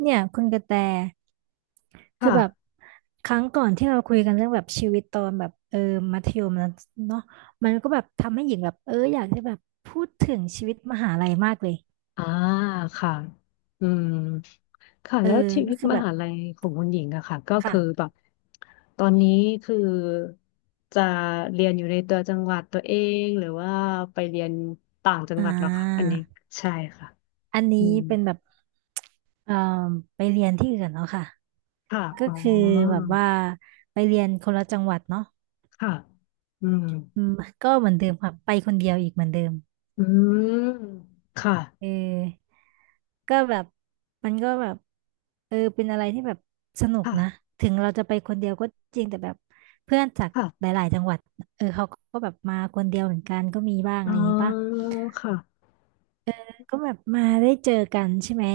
เนี่ยคุณกระแตคือแบบค่ะครั้งก่อนที่เราคุยกันเรื่องแบบชีวิตตอนแบบมัธยมแล้วเนาะมันก็แบบทำให้หญิงแบบอยากจะแบบพูดถึงชีวิตมหาลัยมากเลยอ่าค่ะอืมค่ะเออแล้วชีวิก็ตคือมแบบหาลัยของคุณหญิงอะค่ะก็คือค่ะแบบ ตอนนี้คือจะเรียนอยู่ในตัวจังหวัดตัวเอง หรือว่าไปเรียนต่างจังอ่หวัดเหรอคะอันานี้ใช่ค่ะอันอืนี้มเป็นแบบเอ่อไปเรียนที่อื่นเนาะค่ะค่ะก็อ๋คือแบอบว่าไปเรียนคนละจังหวัดเนาะค่ะอืมอืมก็เหมือนเดิมค่ะไปคนเดียวอีกเหมือนเดิมอืมเอค่ะอ ก็แบบมันก็แบบเป็นอะไรที่แบบสนุกนะค่ะถึงเราจะไปคนเดียวก็จริงแต่แบบเพื่อนจากหค่ะลายๆจังหวัดเขาก็แบบมาคนเดียวเหมือนกันก็มีบ้างอะอ๋ไรออย่างงี้ป่ะค่ะก็แบบมาได้เจอกันใช่ไหม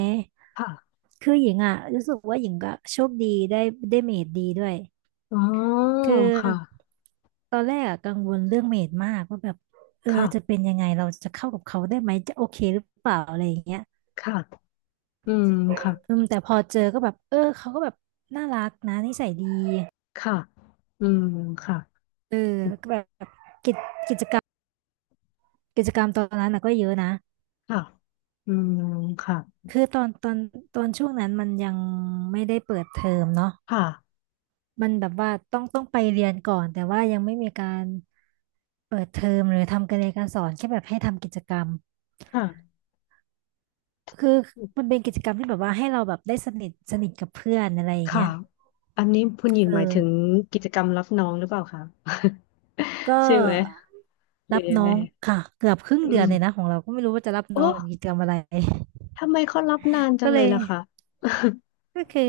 ค่ะคือหญิงอ่ะรู้สึกว่าหญิงก็โชคดีได้ได้เมดดีด้วยอ๋อคือค่ะตอนแรกอะกังวลเรื่องเมดมากว่าแบบจะค่ะเป็นยังไงเราจะเข้ากับเขาได้ไหมจะโอเคหรือเปล่าอะไรอย่างเงี้ย ค่ะอืมอืค่ะ มแต่พอเจอก็แบบเขาก็แบบน่ารักนะนิสัยดีค่ะ อืมค่ะเออก็แบบกิจกิจกรรมกิจกรรมตอนนั้นนะก็เยอะนะค่ะอืมค่ะคือตอนช่วงนั้นมันยังไม่ได้เปิดเทอมเนาะค่ะมันแบบว่าต้องไปเรียนก่อนแต่ว่ายังไม่มีการเปิดเทอมหรือทำการเรียนการสอนแค่แบบให้ทำกิจกรรมค่ะคือมันเป็นกิจกรรมที่แบบว่าให้เราแบบได้สนิทสนิทกับเพื่อนอะไรอย่างค่ะเงี้ยอันนี้คุณหญิงหมายถึงเออกิจกรรมรับน้องหรือเปล่าคะ ก็ ใช่ไหมหรืรัอบยังน้อไงงค่ะเกือบครึ่งอืเดือมนเลยนะของเราก็ไม่รู้ว่าจะรับโอ้น้องหรือกิจกรรมอะไร ทำไมเขารับนานจัก็งเลเลยยล่ะคะ ก็คือ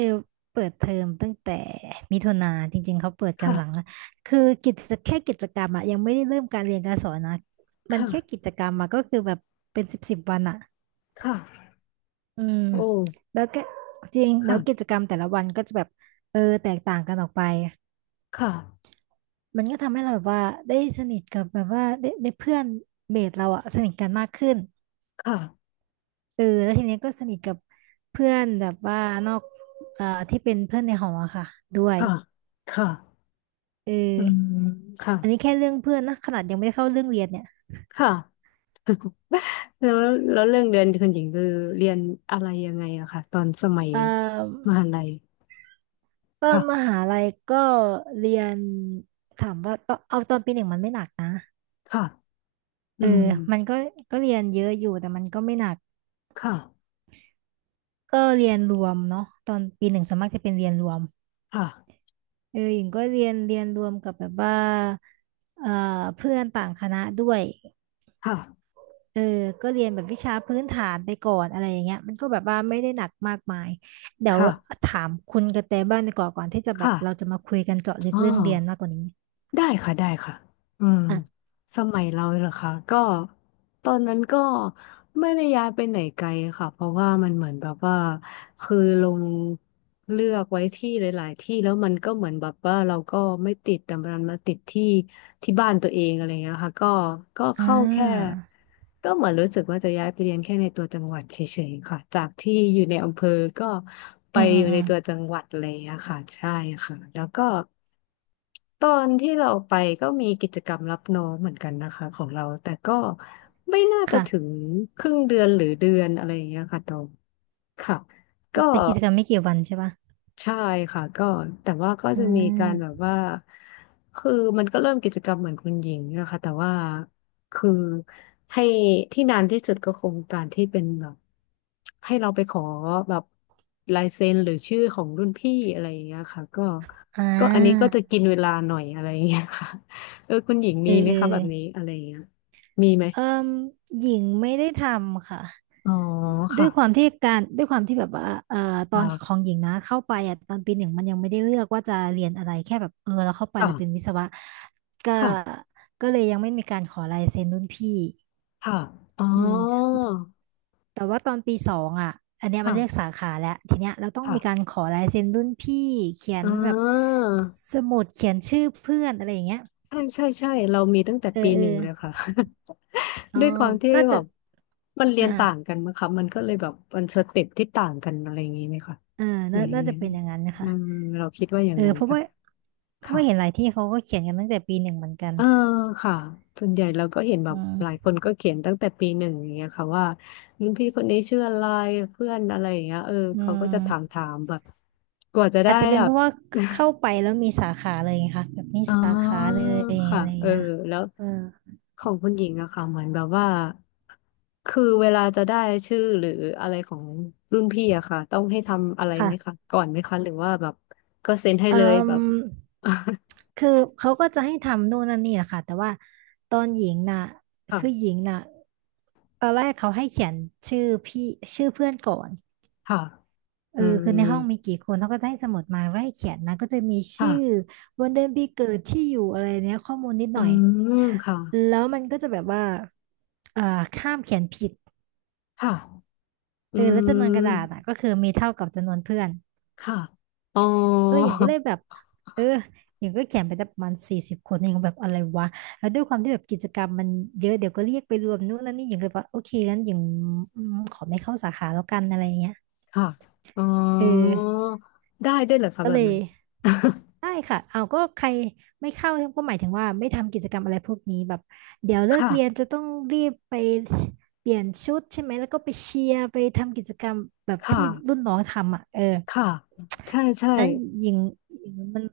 เปิดเทอมตั้งแต่มิถุนาจริงๆเขาเปิด กันหลังละค่ะ คือแค่กิจกรรมอะยังไม่ได้เริ่มการเรียนการสอนนะมันแค่ค่ะ กิจกรรมอะก็คือแบบเป็นสิบสิบวันอะค่ะ อืมโอ้แล้วก็จริงแล้วกิจค่ะกรรมแต่ละวันก็จะแบบแตกต่างกันออกไปค่ะมันก็ทำให้เราแบบว่าได้สนิทกับแบบว่าได้เพื่อนเมทเราอะสนิทกันมากขึ้นค่ะเออแล้วทีเนี้ยก็สนิทกับเพื่อนแบบว่านอกที่เป็นเพื่อนในหออะค่ะด้วยค่ะค่ะเออ อืมค่ะอันนี้แค่เรื่องเพื่อนนะขนาดยังไม่ได้เข้าเรื่องเรียนเนี่ยค่ะแล้วแล้วเรื่องเรียนคุณหญิงคือเรียนอะไรยังไงอะค่ะตอนสมัยเอ่อมหาลัย ตอนมค่ะหาลัยก็เรียนถามว่าตอนเอาตอนปีหนึ่งมันไม่หนักนะค่ะอืเอมอมันก็ก็เรียนเยอะอยู่แต่มันก็ไม่หนักค่ะก็เรียนรวมเนาะตอนปีหนึ่งส่วนมากจะเป็นเรียนรวมค่ะเออหญิงก็เรียนเรียนรวมกับแบบว่าเอ่อเพื่อนต่างคณะด้วย ค่ะเออก็เรียนแบบวิชาพื้นฐานไปก่อนอะไรอย่างเงี้ยมันก็แบบว่าไม่ได้หนักมากมาย เดี๋คยว่ะถามคุณกระแตบ้างดีกว่าก่อนที่จะแบบค่ะเราจะมาคุยกันเจาะลึกอ๋อเรื่องเรียนมากกว่านี้ได้ค่ะ ได้ค่ะอืมอ่ะสมัยเราเหรอคะก็ตอนนั้นก็ไม่ได้ย้ายไปไหนไกลค่ะเพราะว่ามันเหมือนแบบว่าคือลงเลือกไว้ที่หลายๆที่แล้วมันก็เหมือนแบบว่าเราก็ไม่ติดแต่มันมาติดที่บ้านตัวเองอะไรเงี้ยค่ะก็ก็อ่เข้าแค่าก็เหมือนรู้สึกว่าจะย้ายไปเรียนแค่ในตัวจังหวัดเฉยๆค่ะจากที่อยู่ในอำเภอก็ไปอืมอือมยู่อืในมตัวจังหวัดอะไรอย่างเงี้ยค่ะใช่ค่ะแล้วก็ตอนที่เราไปก็มีกิจกรรมรับน้องเหมือนกันนะคะของเราแต่ก็ไม่น่าจะถึงค่ะครึ่งเดือนหรือเดือนอะไรอย่างเงี้ยค่ะตองค่ะก็ เป็นกิจกรรมไม่กี่วันใช่ปะใช่ค่ะก็แต่ว่าก็อืจะมีการแบบมว่าคือมันก็เริ่มกิจกรรมเหมือนคุณหญิงนะคะแต่ว่าคือให้ที่นานที่สุดก็คงการที่เป็นแบบให้เราไปขอแบบลายเซ็นหรือชื่อของรุ่นพี่อะไรอย่างเงี้ยค่ะก็อ่ก็อันนี้ก็าจะกินเวลาหน่อยอะไรอย่างเงี้ยค่ะ เออคุณหญิงเอมีอไหมเออคะแบบนี้อะไรอย่างเงี้ยมีไหมเอิ่มหญิงไม่ได้ทำค่ะ อ๋อด้ค่ะวยความที่การด้วยความที่แบบว่าตอนขอค่ะงหญิงนะเข้าไปอ่ะตอนปีหนึ่งมันยังไม่ได้เลือกว่าจะเรียนอะไรแค่แบบเราเข้าไปค่ะแล้วเป็นวิศวะก็ค่ะก็เลยยังไม่มีการขอลายเซ็นรุ่นพี่ค่ะอ๋ออืมแต่ว่าตอนปีสองอ่ะอันเนี้ยมันเรียกสาค่ะขาแล้วทีเนี้ยเราต้องมีการค่ะ ขอลายเซ็นรุ่นพี่เขียนอ่แบบาสมุดเขียนชื่อเพื่อนอะไรอย่างเงี้ยใช่ใช่ใช่เรามีตั้งแต่เอปีอเอหอนึ่งเลยค่ะ อ๋อ ด้วยความที่น่าแบจะบมันเรียนต่างอ่ากันมั้งคะมันก็เลยแบบมันสเต็ปที่ต่างกันอะไรอย่างนี้ไหมคะอ่าหรือน่ายัน่างไงจะเป็นอย่างนั้นนะอืคะ มเราคิดว่าอย่าเองอนั้นเพราะค่ะว่าเพราะค่ะว่าเห็นหลายที่เขาก็เขียนกันตั้งแต่ปีหนึ่งเหมือนกันเออค่ะส่วนใหญ่เราก็เห็นแบบอืมหลายคนก็เขียนตั้งแต่ปีหนึ่งอย่างเงี้ยค่ะว่ารุ่นพี่คนนี้ชื่ออะไรเพื่อนอะไรอย่างเงี้ยเอออืเขาก็จะถามมถามแบบกว่าจะอาได้จจะเป็นแบเพบ ราะว่าเข้าไป แล้วมีสาขาเลยไงค่ะแบบมีอ๋อสาขาเลยค่ะอะไรอย่าเองอเงี้ยแล้วเออของคุณหญิงอะค่ะเหมือนแบบว่าคือเวลาจะได้ชื่อหรืออะไรของรุ่นพี่อะค่ะต้องให้ทำอะไรไหมคะค่ะก่อนไหมคะหรือว่าแบบก็เซ็นให้เอ่เลยแบมบ คือเขาก็จะให้ทำนู่นนั่นนี่แหละค่ะแต่ว่าตอนหญิงน่ะ คือหค่ะญิงน่ะตอนแรกเขาให้เขียนชื่อพี่ชื่อเพื่อนก่อน ค่ะเออือคือในมห้องมีกี่คนเขาก็จะให้สมุดมาไล่เขียนนะก็จะมีค่ะชื่อวันเดือนปีเกิดที่อยู่อะไรเนี้ยข้อมูลนิดอืหน่อยมค่ะแล้วมันก็จะแบบว่าเอ่อข้ามเขียนผิดค่ะอืเออแล้วจำนวนกระดาษมอ่ะก็คือมีเท่ากับจำนวนเพื่อนค่ะอ๋อเอออย่างก็เลยแบบเอออย่างก็เขียนไปได้ประมาณ40 คนเองแบบอะไรวะแล้วด้วยความที่แบบกิจกรรมมันเยอะเดี๋ยวก็เรียกไปรวมนู่นนั่นนี่อย่างเลยว่าโอเคงั้นอย่างอืมขอไม่เข้าสาขาแล้วกันอะไรเงี้ยค่ะอ๋อเออได้ด้วยเหรอคะก็แบเลบย นั้น ได้ค่ะเอาก็ใครไม่เข้าก็หมายถึงว่าไม่ทำกิจกรรมอะไรพวกนี้แบบเดี๋ยว เลิกเรียนค่ะจะต้องรีบไปเปลี่ยนชุดใช่ไหมแล้วก็ไปเชียร์ไปทำกิจกรรมแบบคที่รุ่่ะ นน้องทำอ่ะเออค่ะใช่ใช่นั้นหญิงมัน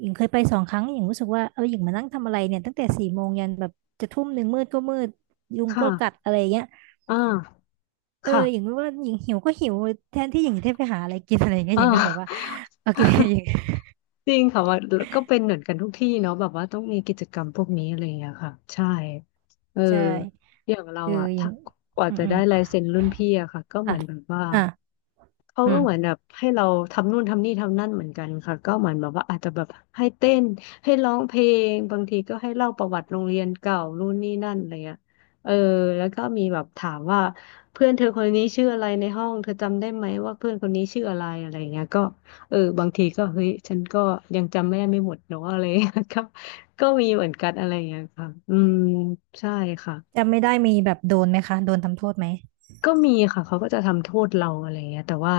หญิงเคยไป2 ครั้งหญิงรู้สึกว่าเออหญิงมานั่งทำอะไรเนี่ยตั้งแต่4 โมงยันแบบจะ1 ทุ่มืดก็มืดยุงคก็กัด่ะอะไรเงี้ยอ่าเออหญิงค่ะว่าหญิงหิวก็หิวแทนที่หญิงจะได้ไปหาอะไรกินอะไรเงี้ยอ่หญิงก็เลยแบบว่าา โอเคหญิง จริงค่ะว่าก็เป็นเหมือนกันทุกที่เนาะแบบว่าต้องมีกิจกรรมพวกนี้อะไรอย่างเงี้ยค่ะใช่เออใช่อย่างเราเอออะหญิถ้างกว่าอืจะได้ม ลายเซ็นรุ่นพี่อะค่ะก็เหค่ะมือนแบบว่า อ่าเขาอืก็มเหมือนแบบให้เราทำนู่นทำนี่ทำนั่นเหมือนกันค่ะก็เหมือนแบบว่าอาจจะแบบให้เต้นให้ร้องเพลงบางทีก็ให้เล่าประวัติโรงเรียนเก่านู่นนี่นั่นอะไรเงี้ยเออแล้วก็มีแบบถามว่าเพื่อนเธอคนนี้ชื่ออะไรในห้องเธอจำได้ไหมว่าเพื่อนคนนี้ชื่ออะไรอะไรเงี้ยก็เออบางทีก็เฮ้ยฉันก็ยังจำไม่ได้ไม่หมดเนาะอะไรเงี้ยก็ก็มีเหมือนกันอะไรเงี้ยค่ะอืมใช่ค่ะ จำไม่ได้มีแบบโดนไหมคะโดนทำโทษไหมก็มีค่ะเขาก็จะทำโทษเราอะไรเงี้ยแต่ว่า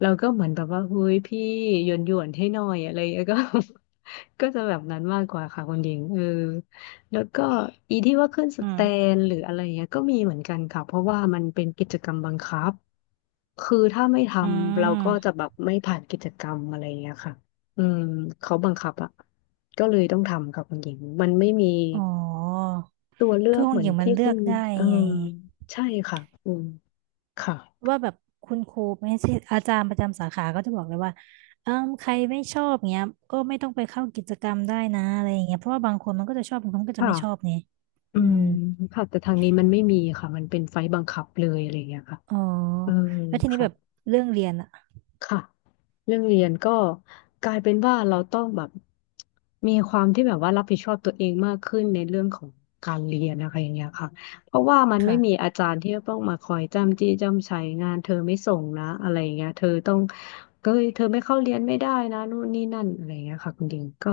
เราก็เหมือนแบบว่าเฮ้ยพี่หยวนให้หน่อยอะไรเงี้ยก็ ก็จะแบบนั้นมากกว่าค่ะคุณหญิงเออแล้วก็อีที่ว่าขึ้นสอืแตมนหรืออะไรเงี้ยก็มีเหมือนกันค่ะเพราะว่ามันเป็นกิจกรรมบังคับคือถ้าไม่ทอืำเราก็จะมแบบไม่ผ่านกิจกรรมอะไรเงี้ยค่ะอืมเขาบังคับอ่ะก็เลยต้องทำค่ะคุณหญิงมันไม่มีอ๋อตัวเลือคืกอขอเหงมือหนญิงมัที่นเลืคุอณกได้เออไงใช่ค่ะอืมค่ะ ว่าแบบคุณครูไม่ใช่อาจารย์ประจำสาขาก็จะบอกเลยว่าเออใครไม่ชอบเงี้ยก็ไม่ต้องไปเข้ากิจกรรมได้นะอะไรอย่างเงี้ยเพราะว่าบางคนมันก็จะชอบบางคนก็จะไม่ชอบค่ะไงอือืมมค่ะ แต่ทางนี้มันไม่มีค่ะ มันเป็นไฟล์บังคับเลยอะไรอย่างเงี้ยค่ะอ๋อเออแล้วทีนี้ค่ะ แบบเรื่องเรียนอะค่ะเรื่องเรียนก็กลายเป็นว่าเราต้องแบบมีความที่แบบว่ารับผิดชอบตัวเองมากขึ้นในเรื่องของการเรียนนะคะอย่างเงี้ยค่ะเพราะว่ามันไม่มีค่ะอาจารย์ที่จะต้องมาคอยจ้ำจี้จ้ำไชงานเธอไม่ส่งนะอะไรอย่างเงี้ยเธอต้องเอ้ยเธอไม่เข้าเรียนไม่ได้นะนู่นนี่นั่นอะไรอย่างเงี้ยค่ะคุณดิงก็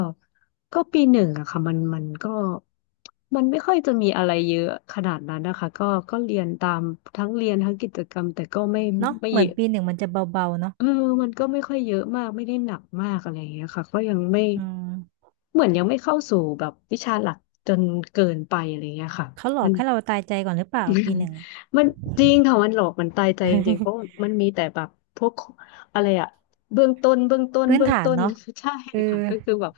ก็ปีหนึ่งอะค่ะมันก็มันไม่ค่อยจะมีอะไรเยอะขนาดนั้นนะคะก็เรียนตามทั้งเรียนทั้งกิจกรรมแต่ก็ไม่เนาะไม่เหเยมือนอะ ปีหนึ่งมันจะเบาๆเนาะเออมันก็ไม่ค่อยเยอะมาก ไม่ได้หนักมากอะไรอย่างเงี้ยค่ะก็ยังไม่ อืมเหมือนยังไม่เข้าสู่แบบวิชาหลักจนเกินไปอะไรเงี้ยค่ะเขาหลอมักน ให้เราตายใจก่อนหรือเปล่าปีหนึ่งอะ มันจริงค่ะมันหลอกมันตายใจจริงๆเพราะ มันมีแต่แบบพวกอะไรอะเบื้องต้นเบื้องต้นพื้นเบื้องฐานต้น เนาะ ใช่เอค่ะอก็คือแบบ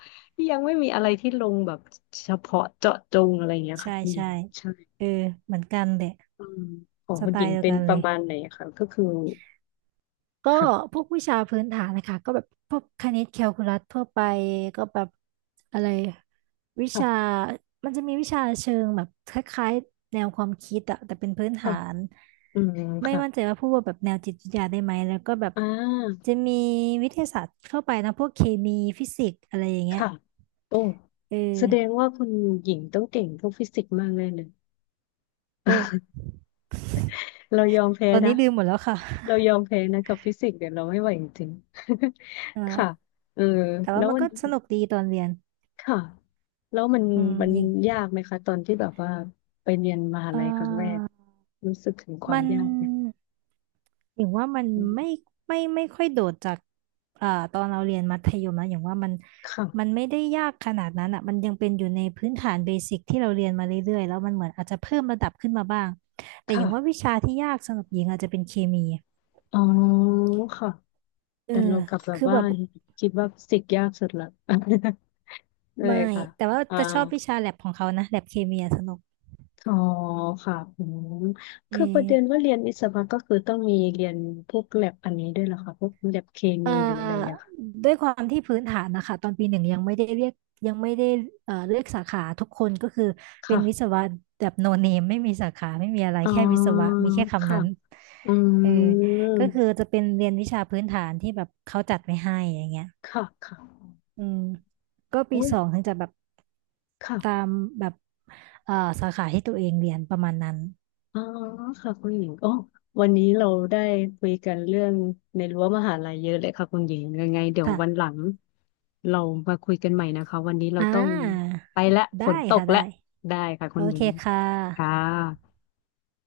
ยังไม่มีอะไรที่ลงแบบเฉพาะเจาะจงอะไรเงี้ยค่ะใช่คุณหญิใช่งใช่เออเหมือนกันเหละอืมของสคุณไตหญิล์งเดียวเป็นกันปเลระย มาณไหนคะก็คือก็ค่ะพวกวิชาพื้นฐานนะคะ ก็แบบพวกคณิตแคลคูลัสทั่วไป ก็แบบอะไรวิชาค่ะมันจะมีวิชาเชิงแบบคล้ายๆแนวความคิดอะแต่เป็นพื้นค่ะฐาน อืมไม่ค่ะมั่นใจว่าพูดว่าแบบแนวจิตวิทยาได้ไหมแล้วก็แบบอ่า จะมีวิทยาศาสตร์ทั่วไปนะพวกเคมีฟิสิกส์อะไรอย่างเงี้ยค่ะ โอ้เอแสดงอว่าคุณหญิงต้องเก่งพวกฟิสิกส์มากแน่เลย โอ ้เรายอมแพ้ตอนนะ นี้ลืมหมดแล้วค่ะ เราย อมแพ้นะกับฟิสิกส์เดี๋ยวเราไม่ไหวจริงๆ ค่ะอ่า เออแต่แล้ว่าวมันวันก็สนุกดีตอนเรียนค่ะแล้วมันอืมมันยิงยากไหมคะตอนที่แบบว่าไปเรียนมหาเอ่ลัยครั้งแรก อรู้สึกถึงความัมนยากไหมอย่างว่ามันไม่ไม่ค่อยโดดจากอ่าตอนเราเรียนมัธยมนะอย่างว่ามันค่ะไม่ได้ยากขนาดนั้นอ่ะมันยังเป็นอยู่ในพื้นฐานเบสิกที่เราเรียนมาเรื่อยๆ แล้วมันเหมือนอาจจะเพิ่มระดับขึ้นมาบ้างแต่อย่างว่าค่ะ วิชาที่ยากสำหรับหญิงอาจจะเป็นเคมีอ๋อ ค่ะ เออแต่เรากลับแบบคือว่าแบบคิดว่าฟิสิกส์ยากสุดละ ไดไม่ค่ะแต่ว่าอ่า จะชอบวิชาแลบของเขานะแลบเคมีอะสนุกอ๋อค่ะอืมอืคือปม ระเด็นว่าเรียนวิศวะก็คือต้องมีเรียนพวกแลบอันนี้ด้วยเหรอคะพวกแลบเคเอ่มีหรืออะไรอย่างอเงี้ยค่ะด้วยความที่พื้นฐานนะคะตอนปีหนึ่งยังไม่ได้เรียกยังไม่ได้เอ่อเลือกสาขาทุกคนก็คือเป็นวิศค่ะวะแบบโนเนมไม่มีสาขาไม่มีอะไรอ๋อแค่วิศวะมีแค่คำค่ะนั้นอืเออก็มคือจะเป็นเรียนวิชาพื้นฐานที่แบบเขาจัดไว้ให้อย่างเงี้ยค่ะค่ะอืมก็ปีอุ้ยสองถึงจะแบบตาค่ะมแบบเอ่อสาขาที่ตัวเองเรียนประมาณนั้นอ๋อค่ะคุณหญิงอ๋อวันนี้เราได้คุยกันเรื่องในรั้วมหาลัยเยอะเลยค่ะคุณหญิงยังไงเดี๋ยวค่ะวันหลังเรามาคุยกันใหม่นะคะ วันนี้เราอ่ต้องาไปละฝได้นตกค่ะได้ละได้ค่ะโอคุณหญิเคงค่ะค่ะ